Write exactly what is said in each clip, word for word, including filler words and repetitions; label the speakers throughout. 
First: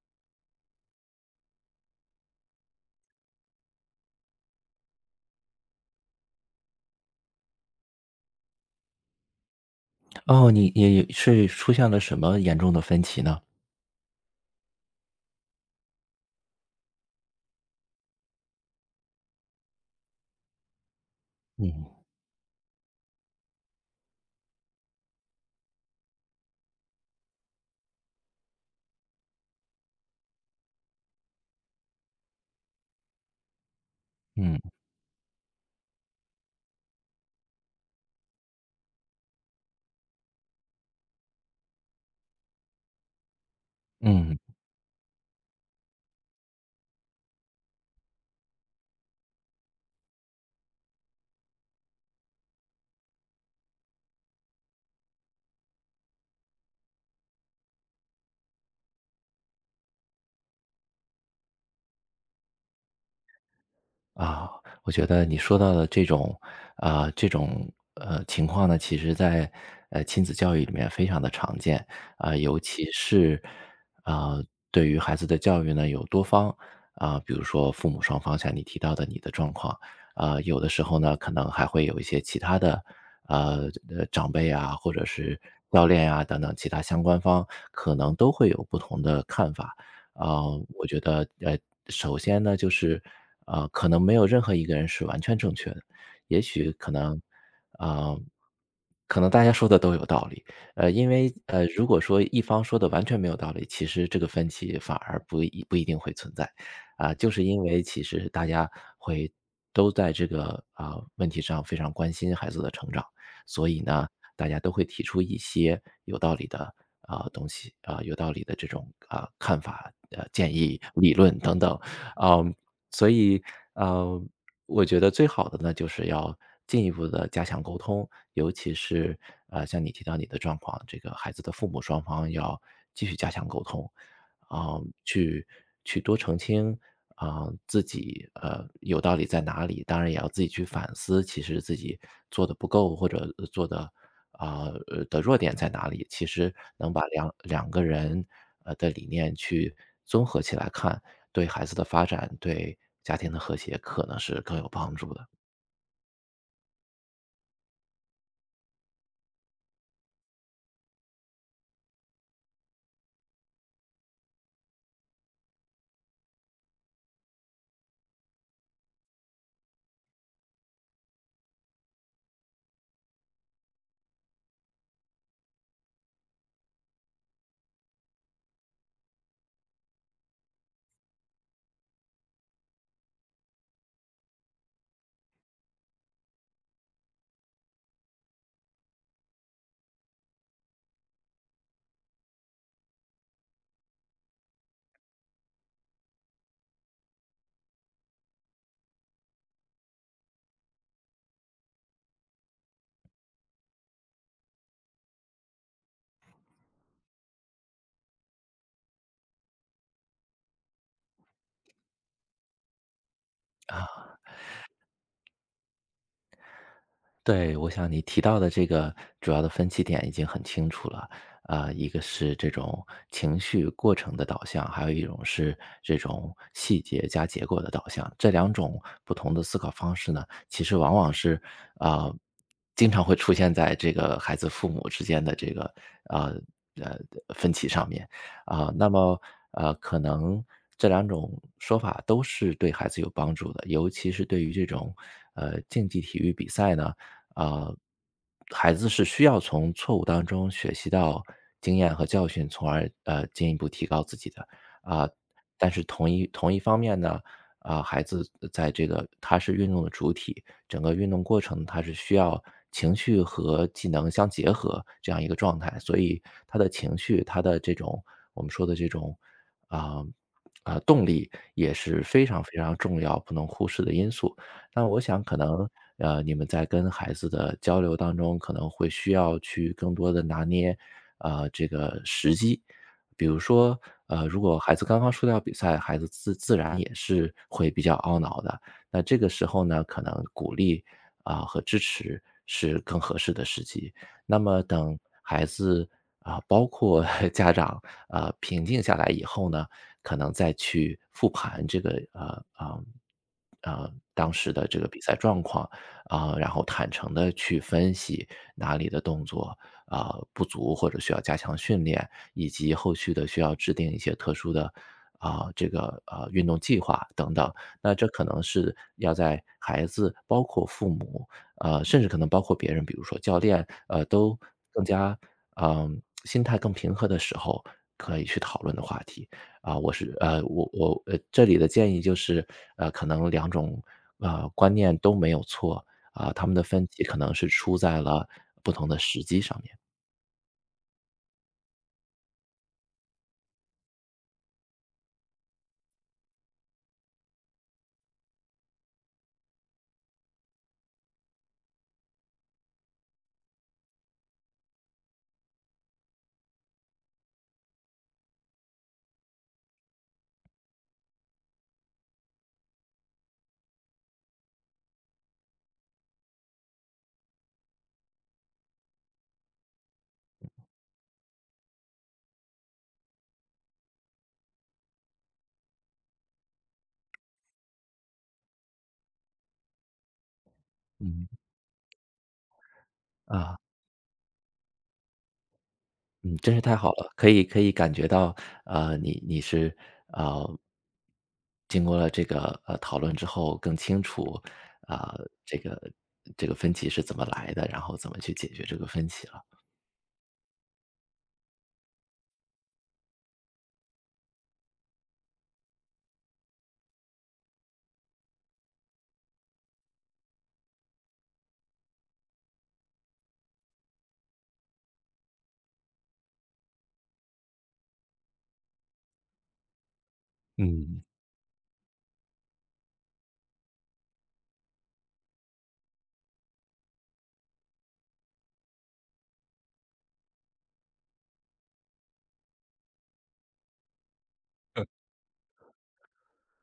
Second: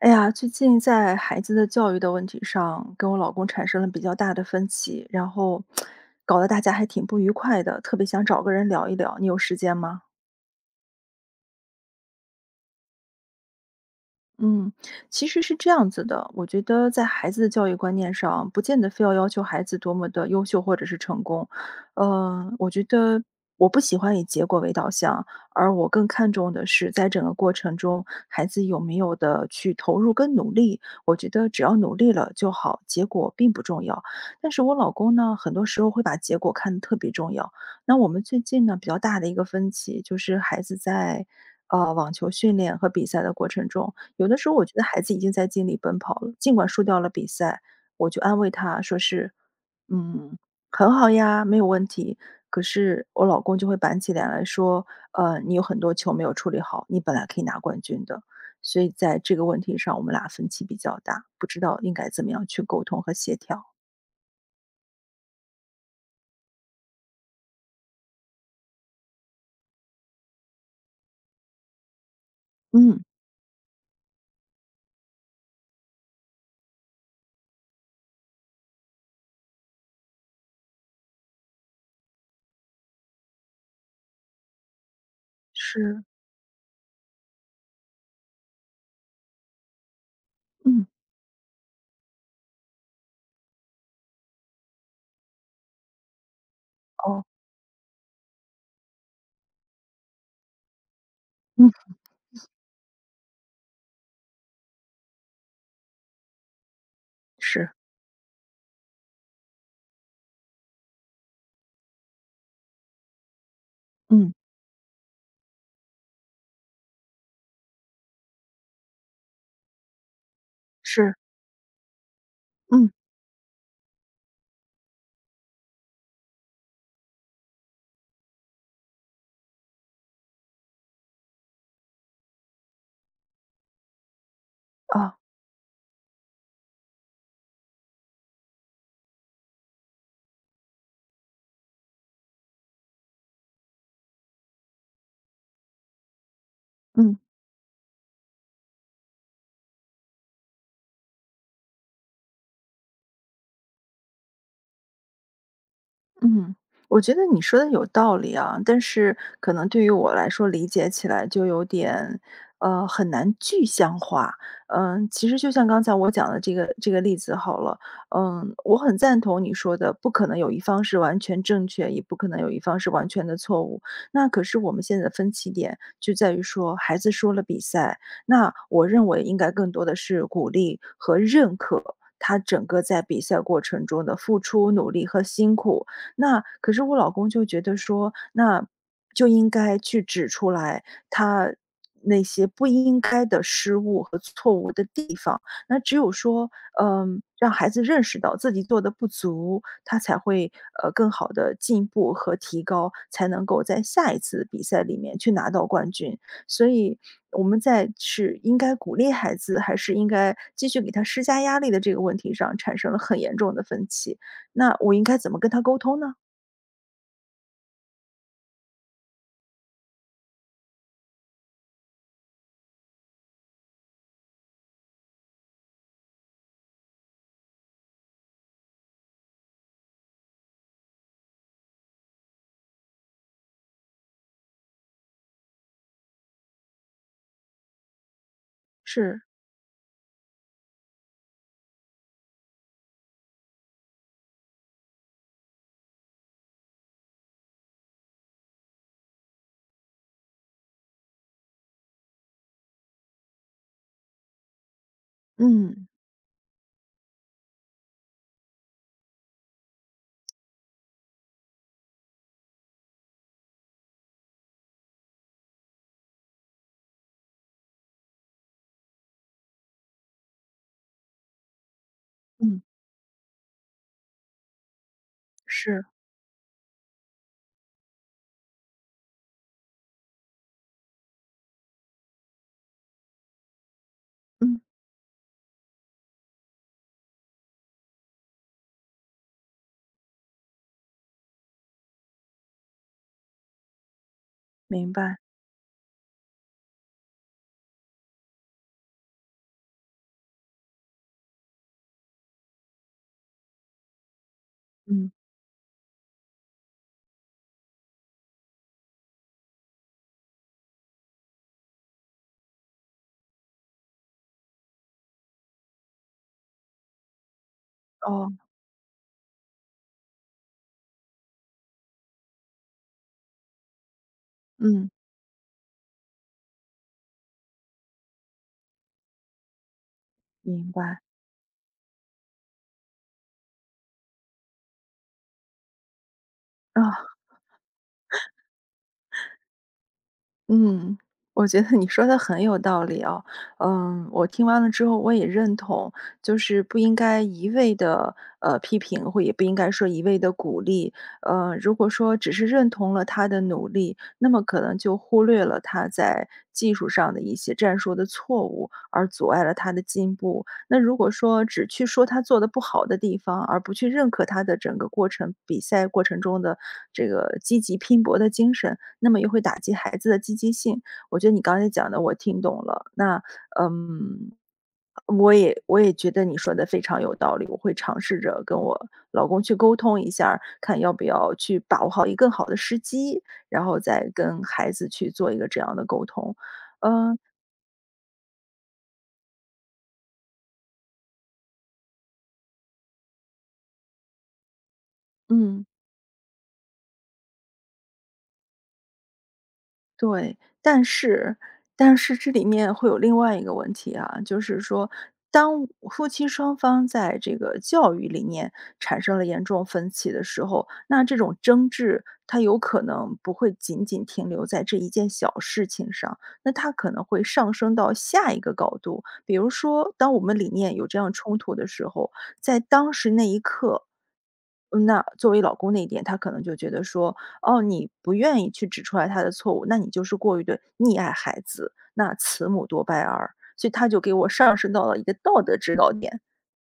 Speaker 1: 哎呀，最近在孩子的教育的问题上，跟我老公产生了比较大的分歧，然后搞得大家还挺不愉快的，特别想找个人聊一聊，你有时间吗？
Speaker 2: 哦，你你是出现了什么严重的分歧呢？
Speaker 1: 嗯，其实是这样子的，我觉得在孩子的教育观念上，不见得非要要求孩子多么的优秀或者是成功。
Speaker 2: 嗯
Speaker 1: 呃，我觉得我不喜欢以结果为导向，而我更看重的是在整个过程中，孩子有没有的去投入跟努力。我觉得只要努力了就好，结果并不重要。但是
Speaker 2: 嗯
Speaker 1: 我老公呢，很多时候会把结果看得特别重要。那我们最近呢，比较大的一个分歧就是孩子在。呃，网球训练和比赛的过程中，有的
Speaker 2: 嗯。
Speaker 1: 时候我觉得孩子已经在尽力奔跑了，尽管输掉了比赛，我就安慰他说是，嗯，很好呀，没有问题。可是我老公就会板起脸来说，呃，你有很多球没有处理好，你本来可以拿冠军的。所以在这个问题上，我们俩分歧比较大，不知道应该怎么样去沟通和协调。
Speaker 2: 啊，我觉得你说到的这种，啊、这种呃情况呢，其实在呃亲子教育里面非常的常见啊、尤其
Speaker 1: 嗯。
Speaker 2: 是啊、对于孩子的教育呢，有多方啊、比如说父母双方像你提到的你的状况啊、有的时候呢，可能还会有一些其他的呃呃长辈啊，或者是教
Speaker 1: 是。
Speaker 2: 练啊等等其他相关方，可能都会有不同的看法。啊，
Speaker 1: 嗯。
Speaker 2: 我觉得，呃，首先呢，就是，啊，可能没有任何一个人是完全正确的，也许可能，
Speaker 1: 哦。
Speaker 2: 啊，可能大家说的都有道理，呃，因为，呃，
Speaker 1: 嗯。
Speaker 2: 如果说一方说的完全没有道理，其实这个分歧反而不一不一定会存在，啊，就是因
Speaker 1: 是。
Speaker 2: 为其实大家会都在这个啊，问题上非常关心孩子的成长，所以呢，
Speaker 1: 嗯。
Speaker 2: 大家都会提出一些有道理的啊呃东西啊，有道理的这种啊看法、呃建议、理
Speaker 1: 是。
Speaker 2: 论等等，啊，
Speaker 1: 嗯。
Speaker 2: 所以啊，我觉得最好的呢，就是要进一步的加强沟通，尤其是啊、呃像你提到你的状况，这个孩子的父母双方要继续加强沟通，啊、
Speaker 1: 啊。
Speaker 2: 去去多澄清啊、自己呃有道理在哪里，当然也要自己去反思，其实自己做的不够或者呃做的啊，呃的弱点在哪里，其实能把
Speaker 1: 嗯。
Speaker 2: 两两个人呃的理念去综合起来看，对孩子的发展，对家庭的和谐可能是更有帮助的。
Speaker 1: 嗯。我觉得你说的有道理啊，但是可能对于我来说理解起来就有点，呃，很难具象化。嗯，其实就像刚才我讲的这个这个例子好了，嗯，我很赞同你说的，不可能有一方是完全正确，也不可能有一方是完全的错误。那可是我们现在的分歧点就在于说，孩子输了比赛，那我认为应该更多的是鼓励和认可。他整个在比赛过程中的付出、努力和辛苦，那可是我老公就觉得说，那就应该去指出来他那些不应该的失误和错误的地方。那只有说，嗯，让孩子认识到自己做的不足，他才会，呃，更好的进步和提高，才能够在下一次比赛里面去拿到冠军。所以我们在是应该鼓励孩子，还是应该继续给他施加压力的这个问题上，产生了很严重的分歧。那我应该怎么跟他沟通呢？
Speaker 2: 对，我想你提到的这个主要的分歧点已经很清楚了，啊、一个是这种情绪过程的导向，还有一种是这种细节加结果的导向。这两种不同的思考方式呢，其实往往是啊、经常会出现在这个孩子父母之间的这个啊呃呃分歧上面。啊，那么
Speaker 1: 是。
Speaker 2: 呃，可能这两种说法都是对孩子有帮助的，尤其是对于这种呃竞技体育比赛呢，啊、孩子是需要从错误当中学习到经验和教训，从而呃进一步提高自己的啊、但是
Speaker 1: 嗯。
Speaker 2: 同一同一方面呢，啊、孩子在这个他是运动的主体，整个运动过程它是需要情绪和技能相结合这样一个状态，所以他的情绪，他的这种我们说的这种啊啊、动力也是非常非
Speaker 1: 嗯。
Speaker 2: 常重要、不能忽视的因素。那我想可能
Speaker 1: 是。
Speaker 2: 呃你们在跟孩子的交流当中，可能会需要去更多的拿捏呃这个时机。比如说，呃，如果
Speaker 1: 嗯。
Speaker 2: 孩子刚刚输掉比赛，孩子自自然也是会比较懊恼的，那这个时候呢，可能鼓励啊、和支持是更合适的时机。那么
Speaker 1: 明
Speaker 2: 等
Speaker 1: 白。
Speaker 2: 孩子啊、包括 家长啊、平静下来以后呢，可能再去复盘这个呃啊呃当时的这个比
Speaker 1: 嗯。
Speaker 2: 赛状况啊、然后坦诚的去分析哪里的动作啊、不足或者需要加强训练，以及后续的需要制定一些特殊的啊、这个呃运动计划等等，那这可
Speaker 1: 哦。
Speaker 2: 能是要在孩子，包括父母，呃，甚至可能包括别人，比如说教练，呃，都更
Speaker 1: 嗯。
Speaker 2: 加，嗯心态更平和的时候，可以去讨论的话题。啊，我是呃，我
Speaker 1: 明白。
Speaker 2: 我呃，这里的建议就是，呃，可能两种，呃，观念都没有错，啊，他们的分歧
Speaker 1: 啊。
Speaker 2: 可能是出在了不同的时机上面。
Speaker 1: 嗯。我觉得你说的很有道理哦。嗯，我听完了之后我也认同，就是不应该一味的呃批评，或也不应该说一味的鼓励。呃，如果说只是认同了他的努力，那么可能就忽略了他在技术上的一些战术的错误，而阻碍了他的进步。那如果说只去说他做的不好的地方，而不去认可他的整个过程、比赛过程中的这个积极拼搏的精神，那么又会打击孩子的积极性。我觉得你刚才讲的我听懂了，那，嗯，我也我也觉得你说的非常有道理，我会尝试着跟我老公去沟通一下儿看要不
Speaker 2: 嗯。
Speaker 1: 要去把握好一个更好的时机，
Speaker 2: 啊。
Speaker 1: 然后再跟孩子去做一个这样的沟通。
Speaker 2: 嗯，真是太好了，
Speaker 1: 嗯
Speaker 2: 可以可以感觉到，呃，你你是呃，经过了这个呃讨论之后，更清楚啊、这
Speaker 1: 嗯。
Speaker 2: 个这个分歧是怎么来的，然后怎么去解决这个分歧了。
Speaker 1: 对，但是但是这里面会有另外一个问题啊，就是说，当夫妻双方在这个教育理念产生了严重分歧的时候，那这种争执它有可能不会仅仅停留在这一件小事情上，那它可能会上升到下一个高度。比如说，当我们理念有这
Speaker 2: 嗯，
Speaker 1: 样冲突的时候，在当时那一刻，嗯那作为老公那一点，他可能就觉得说，哦，你不愿意去指出来他的错误，那你就是过于的溺爱孩子，那慈母多败儿。所以他就给我上升到了一个道德制高点，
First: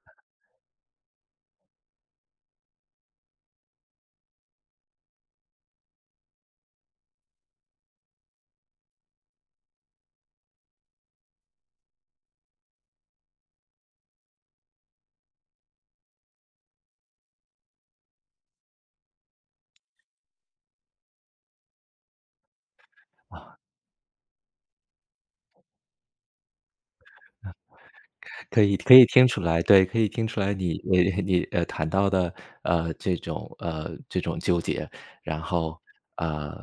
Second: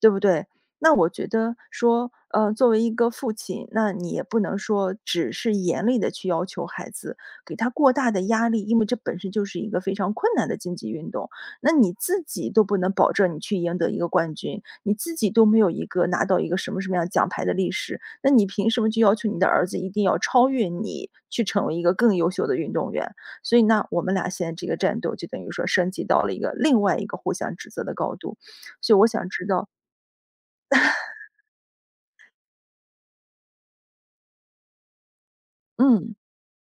Speaker 1: 对不对？那我觉得说，呃，作为一个父亲，那你也不能说只是严厉的去要求孩子，给他过大的压力，因为这本身就是一个非常困难的竞技运动。那你自己都不能保证你去赢得一个冠军，你自己都没有一个拿到一个什么什么样奖牌的历史，那你凭什么就要求你的儿子一定要超越你，去成为一个更优秀的运动员？所以那我们俩现在这个战斗就等于说升级到了一个另外一个互相指责的高度。
Speaker 2: 可以
Speaker 1: 所
Speaker 2: 可
Speaker 1: 以
Speaker 2: 以
Speaker 1: 我
Speaker 2: 听
Speaker 1: 想
Speaker 2: 出
Speaker 1: 知
Speaker 2: 来，
Speaker 1: 道。
Speaker 2: 对，可以听出来你你你呃谈到的呃这种呃这种纠结，然后
Speaker 1: 嗯。
Speaker 2: 呃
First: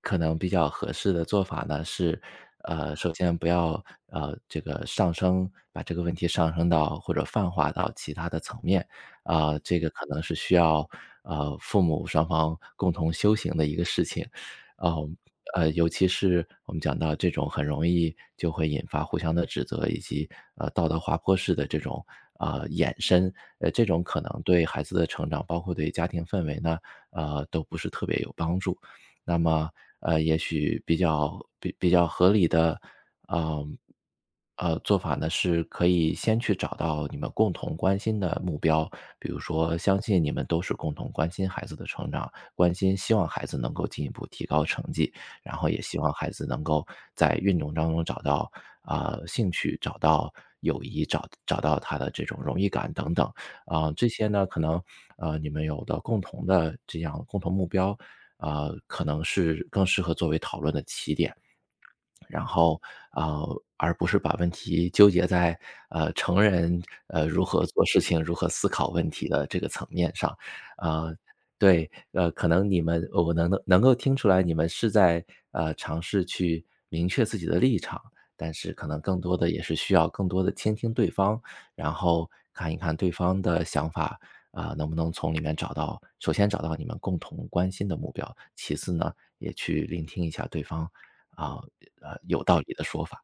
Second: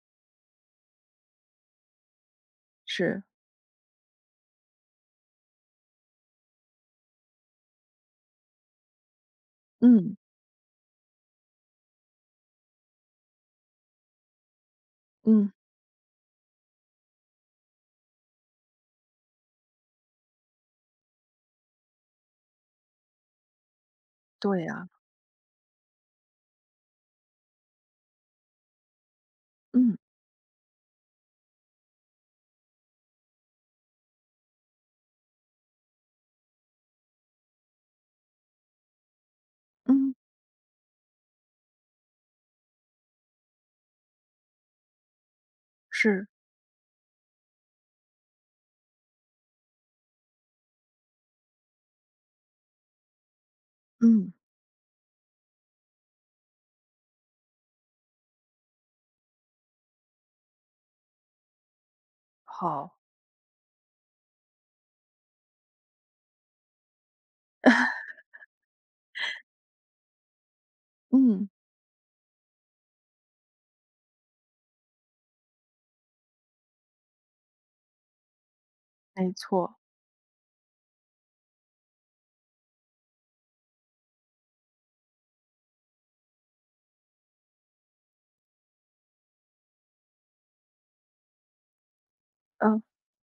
Speaker 2: 可能比较合适的做法呢是，呃首
Speaker 1: 是。
Speaker 2: 先不要呃这个上升把这个问题上升到或者泛化到其他的层面，啊、这个可
Speaker 1: 嗯。
Speaker 2: 能是需要呃父母双方共同修行的一个事情，哦、
Speaker 1: 嗯。
Speaker 2: 呃，尤其是我们讲到这种很容易就会引发互相的指责，以及呃道德滑坡式的这种呃衍生，呃，这种可能
Speaker 1: 对
Speaker 2: 对孩
Speaker 1: 呀。
Speaker 2: 子的成长，包括对家庭氛围呢，呃，都不是特别有帮助。那么
Speaker 1: 嗯。
Speaker 2: 呃，也许比较比比较合理的，呃呃做法呢，是可以先去找到你们共同关心的目标，比如说，相
Speaker 1: 嗯。
Speaker 2: 信你们都是共同关心孩子的成长，关心希望孩子能够进一步提高成绩。然后也希望
Speaker 1: 是。
Speaker 2: 孩子能够在运动当中找到啊、呃兴趣，找到友谊，找找到他的这种荣誉感等等啊、这些
Speaker 1: 嗯。
Speaker 2: 呢，可能呃你们有的共同的这样共同目标，啊，可能是更适合作为讨论的起点。然后
Speaker 1: 好。
Speaker 2: 呃，而不是把问题纠结在呃成人呃如何做事情、如何思考问题的这个层面上，呃，
Speaker 1: 嗯。
Speaker 2: 对，呃，可能你们我能能够听出来，你们是在呃尝试去明确自己的立场，但是可能更
Speaker 1: 没
Speaker 2: 多的也是
Speaker 1: 错。
Speaker 2: 需要更多的倾听对方，然后看一看对方的想法。啊、能不能从里面找到，首先找到你们共同关心的目标，其次呢，也去聆听一下对方啊，呃，有道理
Speaker 1: 嗯。
Speaker 2: 的说法。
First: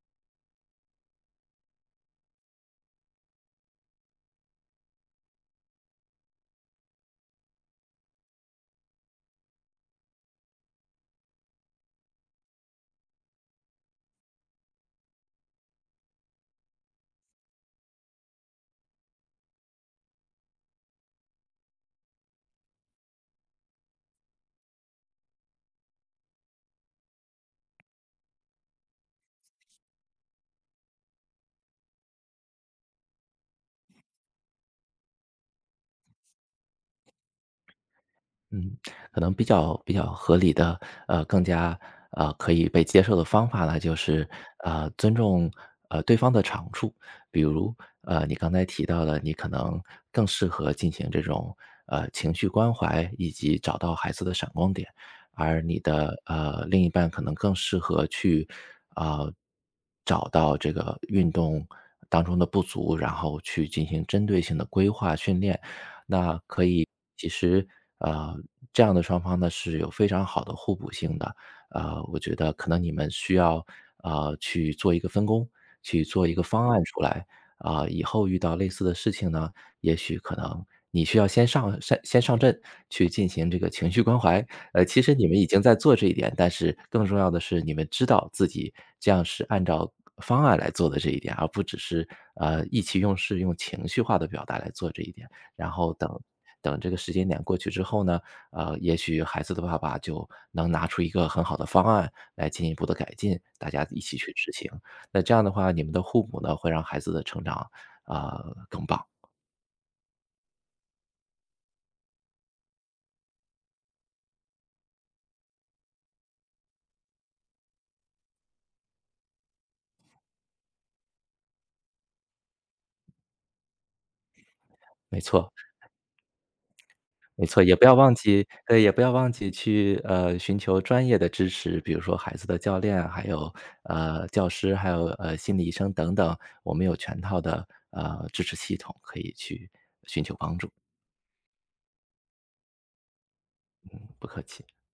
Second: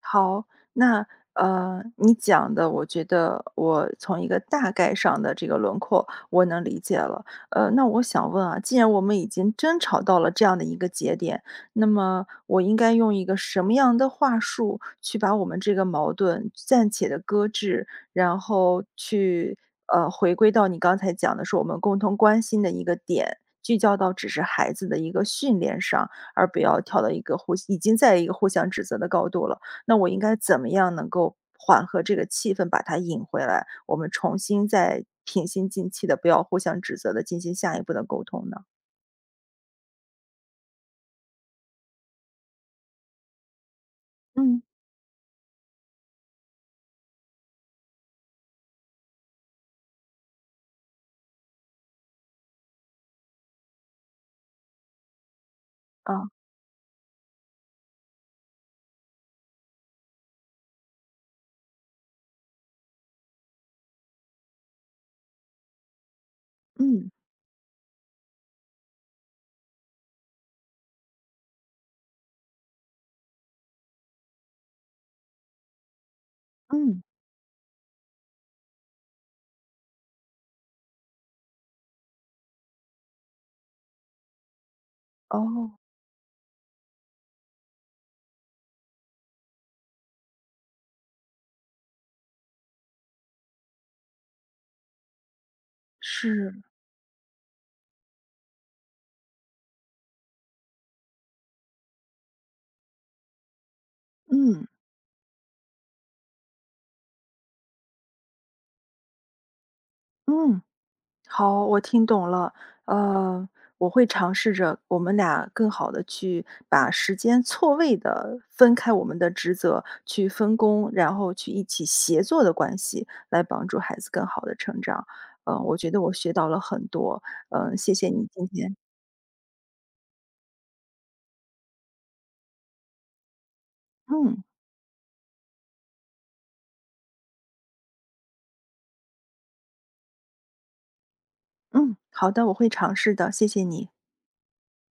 Speaker 1: 好，那呃，你讲的，我觉得我从一个大概上的这个轮廓，我能理解了。呃，那我想问啊，既然我们已经争吵到了这样的一个节点，那么我应该用一个什么样的话术去把我们这个矛盾暂且的搁置，然后去呃回归到你刚才讲的是我们共同关心的一个点，聚焦到只是孩子的一个训练上，而不要跳到一个互已经在一个互相指责的高度了。那我应该怎么样能够缓和这个气氛，把它引回来？我们重新再平心静气的，不要互相指责的进行下一步的沟通呢？
Speaker 2: 嗯，可能比较比较合理的，呃，更加呃可以被接受的方法呢，就是
Speaker 1: 嗯。
Speaker 2: 呃尊重呃对方的长处，比如呃你刚才提到的，你可能更适合进行这种呃情绪关怀以及找到孩子的闪光点，而你的
Speaker 1: 啊。
Speaker 2: 呃另一半可能更适合去呃找到这个运动当中的不足，然后去进行针对性的规划训练，那可以。以
Speaker 1: 嗯。
Speaker 2: 其实，呃，这样的双方呢是有非常好的互补性的。呃，我觉得可能你们需要，呃，去做一个分工，去做一个方案出
Speaker 1: 嗯。
Speaker 2: 来。啊，以后遇到类似的事情呢，也许可能你需要先上先先上阵去进行这个情绪关怀。呃，其实你们已经在
Speaker 1: 哦。
Speaker 2: 做这一点，但是更重要的是你们知道自己这样是按照方案来做的这一点，而不只是，呃，意气用事，用情绪化的表达来做这一点。然后等
Speaker 1: 是。
Speaker 2: 等这个时间点过去之后呢，呃，也许孩子的爸爸就能拿出一个很好的方案来进一步的改进，大家一起去执
Speaker 1: 嗯。
Speaker 2: 行。那这样的话，你们的互补呢，会让孩子的成长啊，呃，更棒。
Speaker 1: 嗯。好，我听懂了。呃，我会尝试着我们俩更好的去把时间错位的分开我们的职责，去分工，然后去一起协作的关系，来帮助孩子更好的成长。
Speaker 2: 没错，
Speaker 1: 嗯，我觉得我学到了很多，
Speaker 2: 没错，也
Speaker 1: 嗯，
Speaker 2: 不
Speaker 1: 谢
Speaker 2: 要
Speaker 1: 谢
Speaker 2: 忘
Speaker 1: 你今
Speaker 2: 记
Speaker 1: 天。
Speaker 2: 呃，也不要忘记去，呃，寻求专业的支持，比如说孩子的教练，还有，呃，
Speaker 1: 嗯。
Speaker 2: 教师，还有，呃，心理医生等等，我们有全套的，呃，支持系统可以去帮助，
Speaker 1: 嗯。好的，我会尝试的，谢谢你。
Speaker 2: 不客气。